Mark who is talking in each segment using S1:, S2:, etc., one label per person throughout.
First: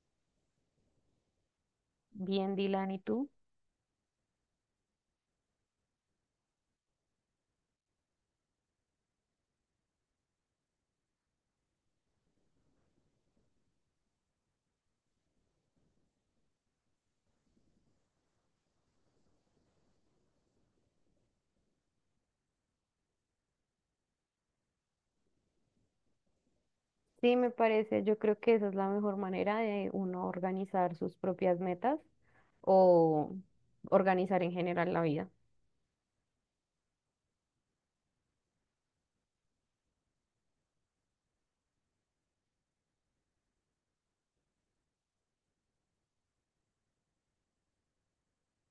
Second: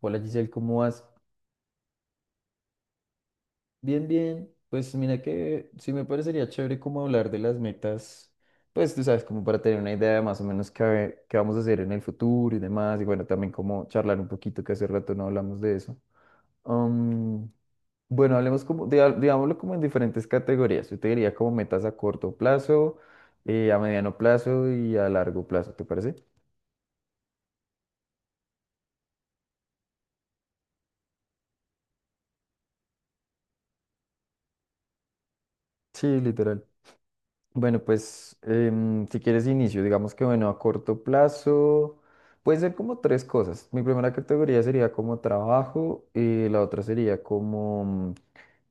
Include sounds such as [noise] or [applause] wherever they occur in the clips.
S1: Hola Giselle, ¿cómo vas?
S2: Bien, Dylan, ¿y tú?
S1: Bien, bien. Pues mira que sí me parecería chévere como hablar de las metas, pues tú sabes, como para tener una idea de más o menos qué vamos a hacer en el futuro y demás, y bueno, también como charlar un poquito, que hace rato no hablamos de eso. Am, bueno, hablemos como, digámoslo como en diferentes categorías. Yo te diría como metas a corto plazo, a mediano plazo y a largo plazo, ¿te parece?
S2: Sí, me parece. Yo creo que esa es la mejor manera de uno organizar sus propias metas o organizar en general la vida.
S1: Sí, literal. Bueno, pues si quieres inicio, digamos que bueno, a corto plazo puede ser como tres cosas. Mi primera categoría sería como trabajo y la otra sería como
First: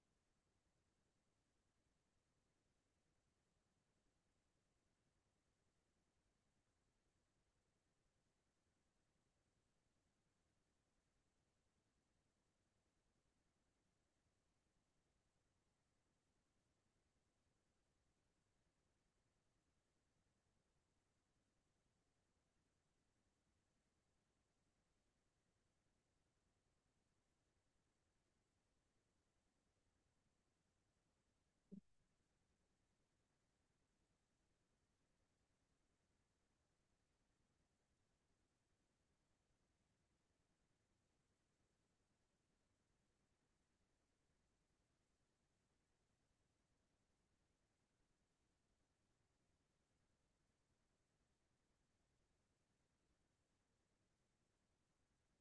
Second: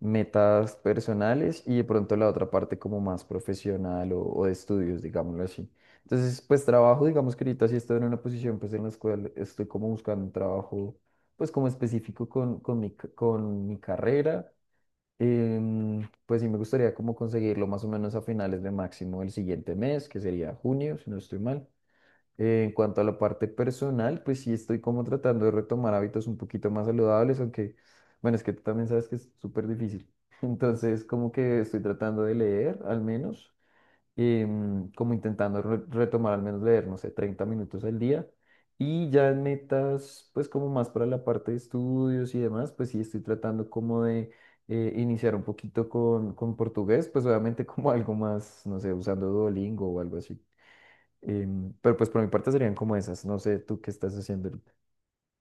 S1: metas personales y de pronto la otra parte como más profesional o de estudios, digámoslo así. Entonces, pues trabajo, digamos que ahorita sí estoy en una posición pues en la cual estoy como buscando un trabajo pues como específico con mi carrera. Pues sí, me gustaría como conseguirlo más o menos a finales de máximo el siguiente mes, que sería junio, si no estoy mal. En cuanto a la parte personal, pues sí estoy como tratando de retomar hábitos un poquito más saludables, aunque, bueno, es que tú también sabes que es súper difícil. [laughs] Entonces, como que estoy tratando de leer al menos como intentando retomar al menos leer, no sé, 30 minutos al día. Y ya en metas, pues como más para la parte de estudios y demás, pues sí estoy tratando como de iniciar un poquito con portugués, pues obviamente [laughs] como algo más, no sé, usando Duolingo o algo así. Pero pues por mi parte serían como esas, no sé, tú qué estás haciendo ahorita.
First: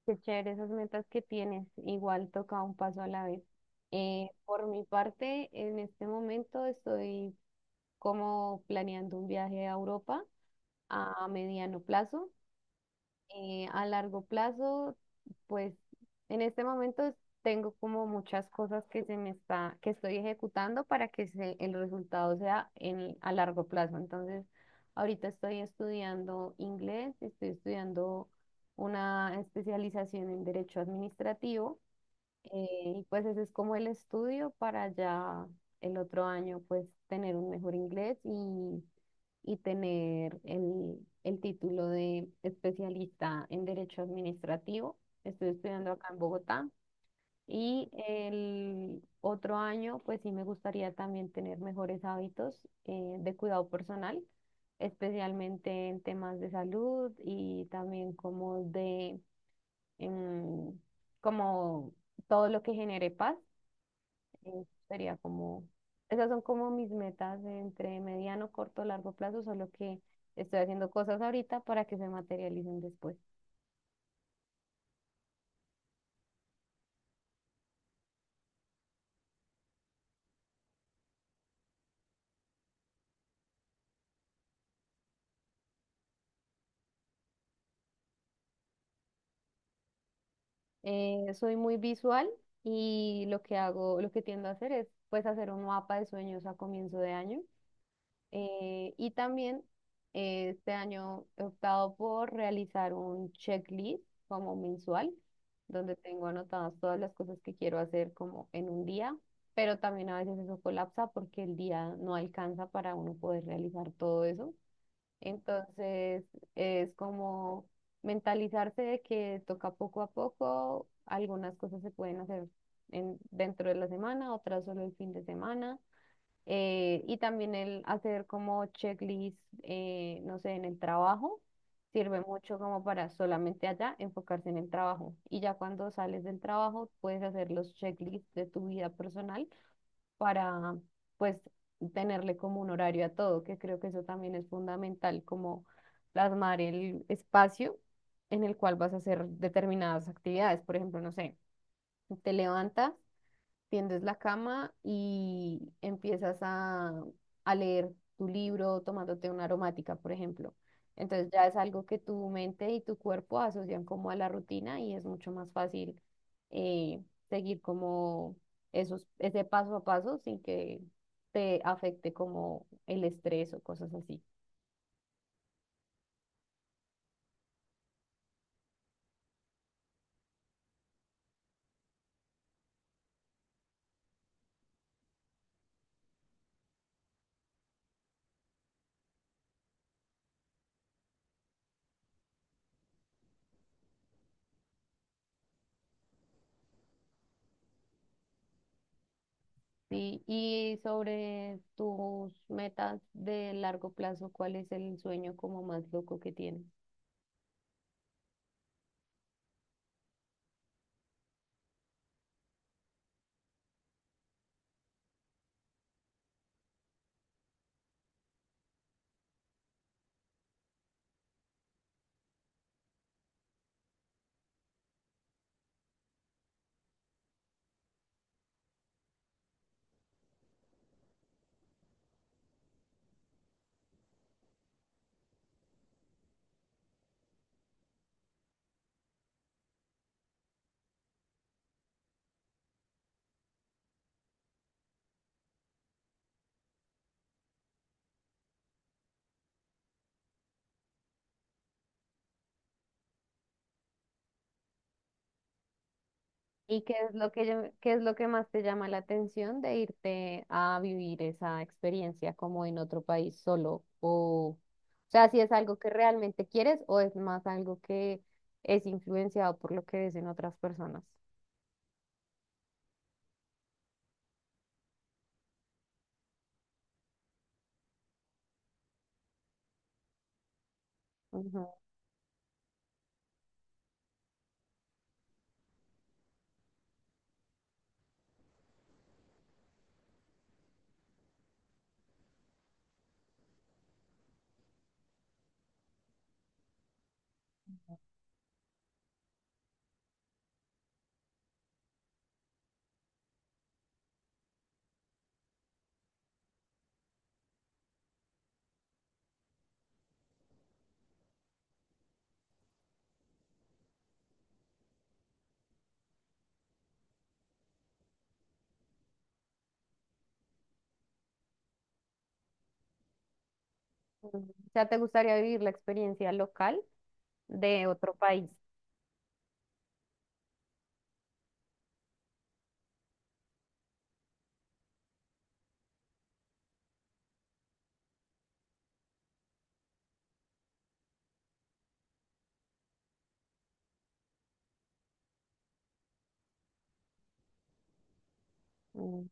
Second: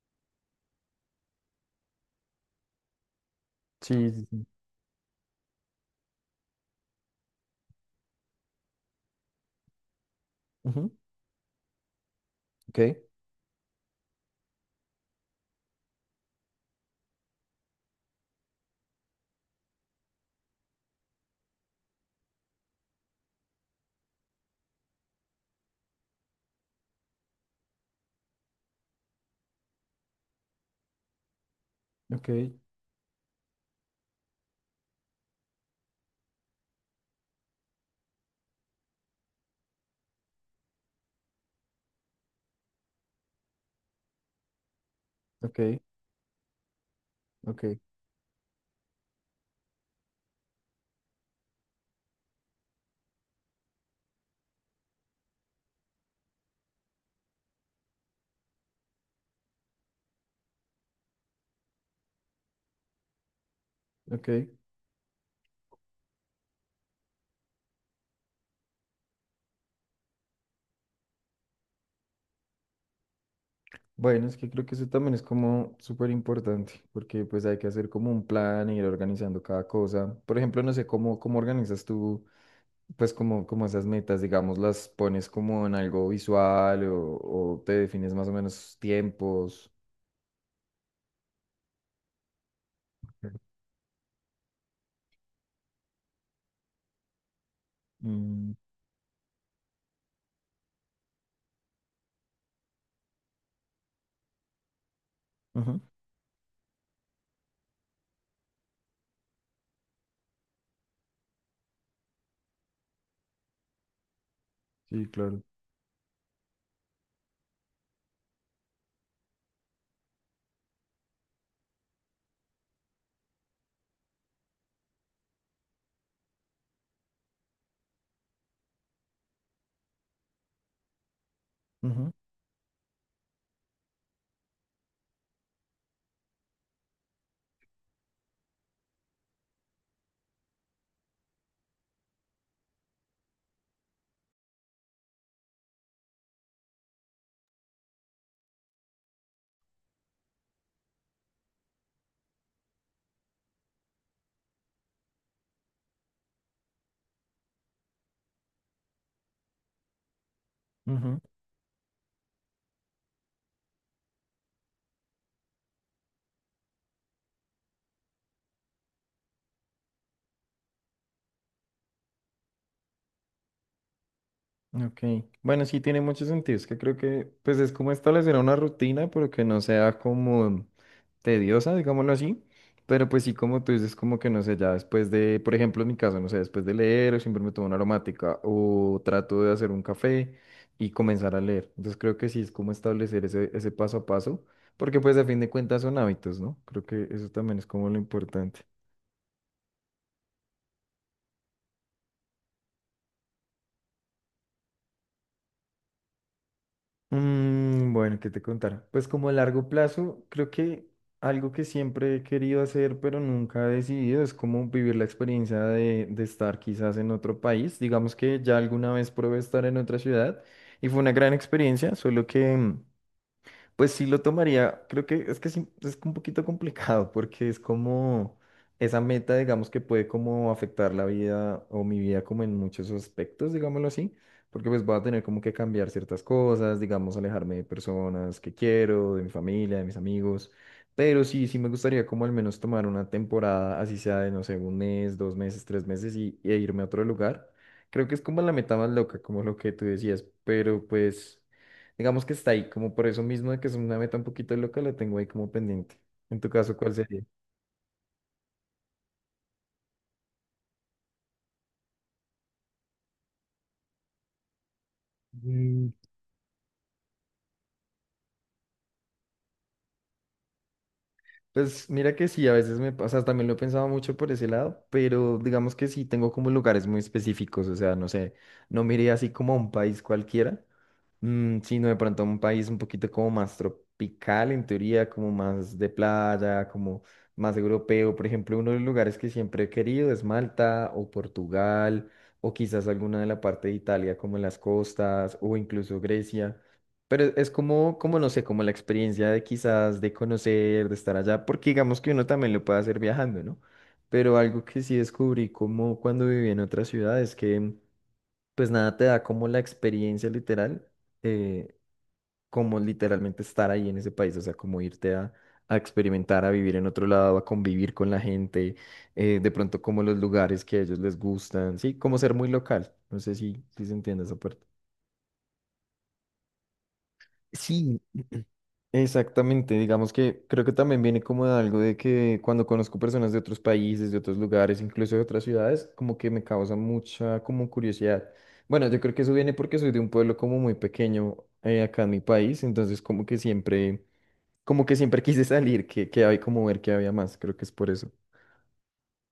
S2: Qué chévere esas metas que tienes. Igual toca un paso a la vez.
S1: Sí, sí, sí.
S2: Por mi parte, en este momento estoy como planeando un viaje a Europa
S1: Ujú.
S2: a mediano plazo.
S1: Ok,
S2: A largo plazo, pues en este momento tengo como muchas cosas que se me está, que estoy ejecutando para que se- el resultado sea en, a largo plazo. Entonces, ahorita estoy estudiando inglés, estoy estudiando una especialización en derecho administrativo
S1: ok,
S2: y pues ese es como el estudio para ya el otro año pues tener un mejor inglés y tener el título de especialista en derecho administrativo. Estoy
S1: ok,
S2: estudiando acá en Bogotá
S1: ok,
S2: y el otro año pues sí me gustaría también tener mejores hábitos de cuidado personal, especialmente en temas de salud y también como de em, como todo lo que genere paz,
S1: ok.
S2: sería como, esas son como mis metas entre mediano, corto, largo plazo, solo que estoy haciendo cosas ahorita para que se materialicen después.
S1: Bueno, es que creo que eso también es como súper importante, porque pues hay que hacer como un plan e ir organizando cada cosa. Por ejemplo, no sé cómo organizas tú, pues como, como esas metas, digamos, las pones como en algo visual o te defines más o menos tiempos.
S2: Soy muy visual y lo que hago, lo que tiendo a hacer es pues hacer un mapa de sueños a comienzo de año.
S1: Mm,
S2: Y también este año he optado por realizar un checklist como mensual,
S1: ujú.
S2: donde tengo anotadas todas las cosas que quiero hacer como en un día, pero también a veces eso colapsa porque el día no alcanza para uno poder realizar todo eso.
S1: Sí, claro.
S2: Entonces es como mentalizarse de que toca poco a poco, algunas cosas se pueden hacer en, dentro de la semana, otras solo el fin de semana y también el hacer como checklist, no sé, en el trabajo,
S1: Ujú,
S2: sirve mucho como para solamente allá enfocarse en el trabajo. Y ya cuando sales del trabajo, puedes hacer los checklists de tu vida personal para, pues, tenerle como un horario a todo, que creo que eso también es fundamental, como plasmar el espacio en el cual vas a hacer determinadas actividades. Por ejemplo, no sé, te levantas tiendes la cama y empiezas a leer tu libro tomándote una aromática, por ejemplo.
S1: ujú.
S2: Entonces ya es algo que tu mente y tu cuerpo asocian como a la rutina y es mucho más fácil eh, seguir como esos, ese paso a paso sin que te afecte como el estrés o cosas así.
S1: Ok, bueno, sí tiene mucho sentido, es que creo que pues es como establecer una rutina, pero que no sea como tediosa, digámoslo así, pero pues sí como tú dices, como que no sé, ya después de, por ejemplo, en mi caso, no sé, después de leer, siempre me tomo una aromática o trato de hacer un café y comenzar a leer, entonces creo que sí es como establecer ese paso a paso, porque pues a fin de cuentas son hábitos, ¿no? Creo que eso también es como lo importante.
S2: Sí, y sobre tus metas de largo plazo, ¿cuál es el sueño como más loco que tienes?
S1: Mm, bueno, ¿qué te contar? Pues como a largo plazo, creo que algo que siempre he querido hacer, pero nunca he decidido, es como vivir la experiencia de estar quizás en otro país. Digamos que ya alguna vez probé estar en otra ciudad y fue una gran experiencia, solo que pues sí lo tomaría, creo que es que sí, es un poquito complicado porque es como esa meta, digamos, que puede como afectar la vida o mi vida como en muchos aspectos, digámoslo así, porque pues voy a tener como que cambiar ciertas cosas, digamos, alejarme de personas que quiero, de mi familia, de mis amigos, pero sí, sí me gustaría como al menos tomar una temporada, así sea de, no sé, 1 mes, 2 meses, 3 meses e irme a otro lugar. Creo que es como la meta más loca, como lo que tú decías, pero pues... Digamos que está ahí, como por eso mismo de que es una meta un poquito loca, la tengo ahí como pendiente. En tu caso,
S2: ¿Y
S1: ¿cuál
S2: qué es
S1: sería?
S2: lo que, qué es lo que más te llama la atención de irte a vivir esa experiencia como en otro país solo? O sea, si es algo que
S1: Mm,
S2: realmente quieres o es más algo que es influenciado por lo que ves en otras personas.
S1: Pues mira que sí, a veces me pasa, también lo he pensado mucho por ese lado, pero digamos que sí tengo como lugares muy específicos, o sea, no sé, no miré así como a un país cualquiera,
S2: Ujú,
S1: sino de pronto a un país un poquito como más tropical en teoría, como más de playa, como más europeo. Por ejemplo, uno de los lugares que siempre he querido es Malta o Portugal o quizás alguna de la parte de Italia como en las costas o incluso Grecia. Pero es como, no sé, como la experiencia de quizás de conocer, de estar allá, porque digamos que uno también lo puede hacer viajando, ¿no? Pero algo que sí descubrí como cuando viví en otra ciudad es que, pues nada, te da como la experiencia literal, eh, como literalmente estar ahí en ese país, o sea, como irte a, experimentar, a vivir en otro lado, a convivir con la gente, de pronto como los lugares que a ellos les gustan, sí, como ser muy local, no sé si se entiende esa
S2: ujú.
S1: parte.
S2: O sea, ¿te gustaría vivir la experiencia local de
S1: Sí,
S2: otro país?
S1: exactamente, digamos que creo que también viene como de algo de que cuando conozco personas de otros países, de otros lugares, incluso de otras ciudades, como que me causa mucha como curiosidad. Bueno, yo creo que eso viene porque soy de un pueblo como muy pequeño acá en mi país, entonces como que siempre [laughs] quise salir, que hay como ver que había más, creo que es por eso.
S2: Mm,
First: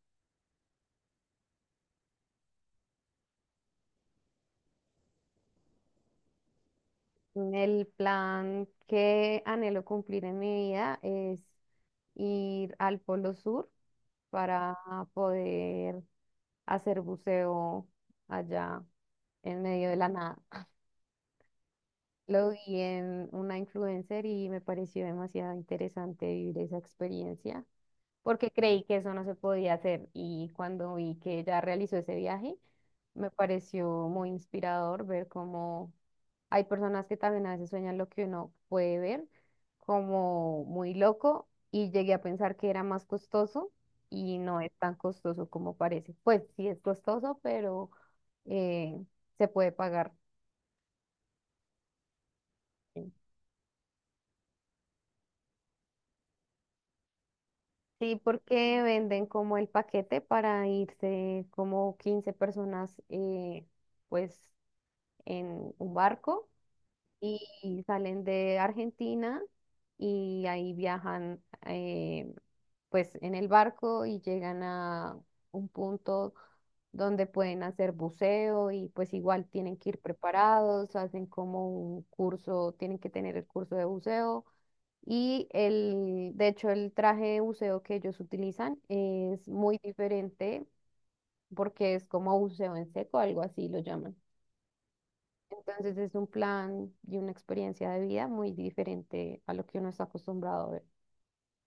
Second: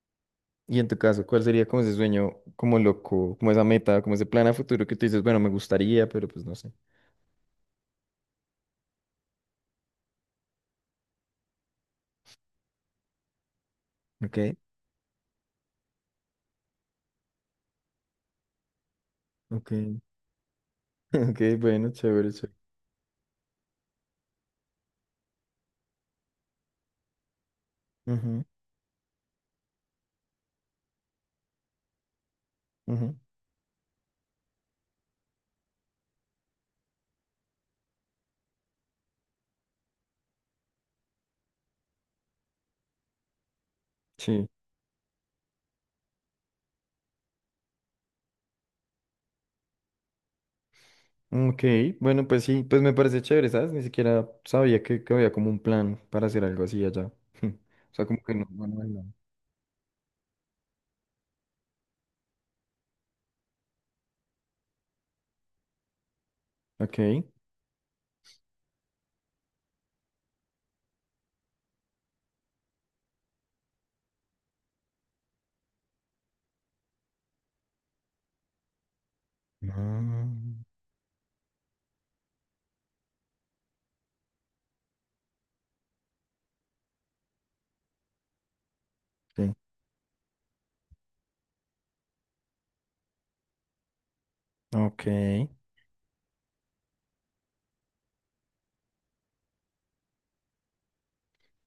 S1: Y en tu caso, ¿cuál sería como ese sueño, como loco, como esa meta, como ese plan a futuro que tú dices, bueno, me gustaría, pero pues no sé.
S2: el plan que anhelo cumplir en mi vida es ir al Polo Sur
S1: Ok.
S2: para poder hacer buceo allá en
S1: Ok,
S2: medio de
S1: [laughs]
S2: la nada. [laughs]
S1: ok, bueno, chévere,
S2: Lo
S1: chévere.
S2: vi en una influencer y me pareció demasiado interesante vivir esa experiencia
S1: Ujú,
S2: porque creí que eso no se podía hacer y cuando vi que ella realizó ese viaje,
S1: ujú.
S2: me pareció muy inspirador ver cómo hay personas que también a veces sueñan lo que uno puede ver como muy loco y llegué a pensar que era más costoso y
S1: Sí.
S2: no es tan costoso como parece. Pues sí es costoso, pero eh, se puede pagar.
S1: Ok, bueno, pues sí, pues me
S2: Sí,
S1: parece chévere, ¿sabes? Ni siquiera sabía que había como un plan para hacer algo así allá. [laughs] O sea,
S2: sí,
S1: como que no. No,
S2: porque
S1: no, no.
S2: venden como el paquete para irse como 15 personas, pues en un barco
S1: Ok.
S2: y salen de Argentina y ahí viajan pues en el barco y llegan a un punto donde pueden hacer buceo y pues igual tienen que ir
S1: Ah,
S2: preparados, hacen como un curso, tienen que tener el curso de buceo. De hecho, el traje de buceo que ellos utilizan es
S1: sí.
S2: muy diferente porque es como buceo en seco, algo así lo llaman.
S1: Ok.
S2: Entonces es un plan y una experiencia de vida muy diferente a lo que uno está acostumbrado a ver.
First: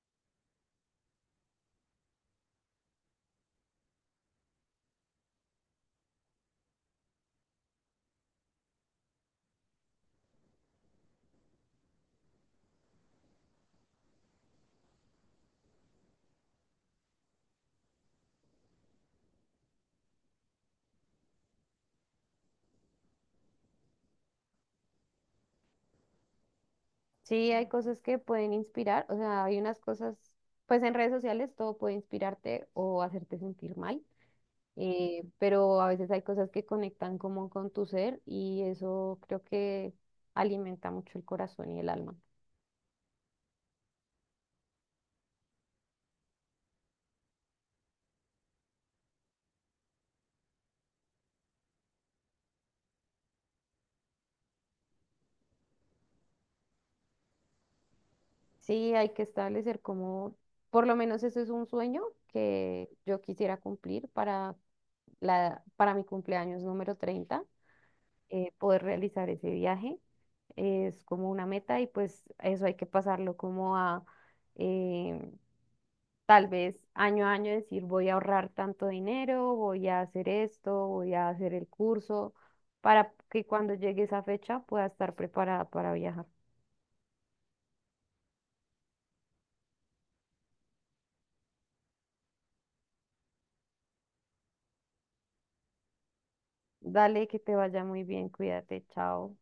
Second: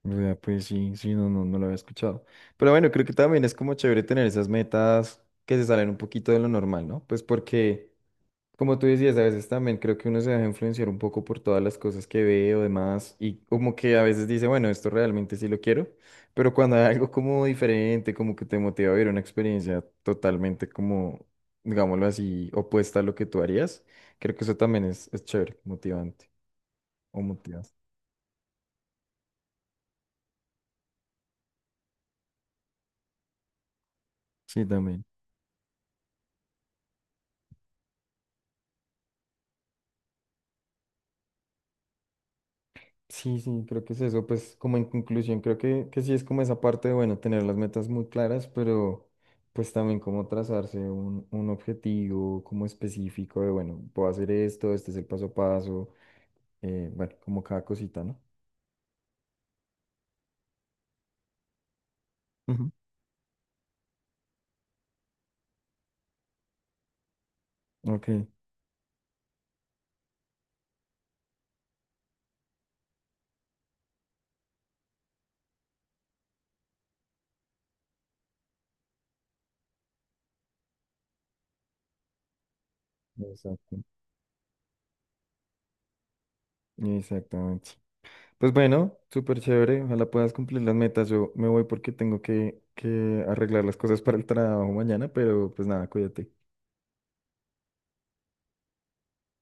S1: Vea, pues sí, sí, no, no, no lo había escuchado. Pero bueno, creo que también es como chévere tener esas metas que se salen un poquito de lo normal, ¿no? Pues porque como tú decías, a veces también creo que uno se deja influenciar un poco por todas las cosas que ve o demás y como que a veces dice, bueno, esto realmente sí lo quiero, pero cuando hay algo como diferente, como que te motiva a vivir una experiencia totalmente como, digámoslo así, opuesta a lo que tú harías, creo que eso también es chévere, motivante o
S2: Sí, hay
S1: motivas.
S2: cosas que pueden inspirar, o sea, hay unas cosas, pues en redes sociales todo puede inspirarte o hacerte sentir mal,
S1: Sí, también.
S2: pero a veces hay cosas que conectan como con tu ser y eso creo que alimenta mucho el corazón y el alma.
S1: Sí, sí, creo que es eso. Pues como en conclusión, creo que sí es como esa parte de, bueno, tener las metas muy claras, pero pues también como trazarse un objetivo como específico de, bueno, puedo hacer esto, este es el paso a paso, bueno, como cada cosita, ¿no?
S2: Sí, hay que establecer como, por lo menos ese es un sueño
S1: Ujú.
S2: que yo quisiera cumplir para, la, para mi cumpleaños número 30,
S1: Ok,
S2: poder realizar ese viaje. Es como una meta y pues eso hay que pasarlo como a eh, tal vez año a año decir voy a ahorrar tanto dinero, voy a hacer esto, voy a hacer el curso, para que cuando
S1: exacto,
S2: llegue esa fecha pueda estar preparada para viajar.
S1: exactamente. Pues bueno, súper chévere, ojalá puedas cumplir las metas. Yo me voy porque tengo que arreglar las cosas para el trabajo mañana, pero pues nada, cuídate.
S2: Dale, que te vaya muy bien, cuídate, chao.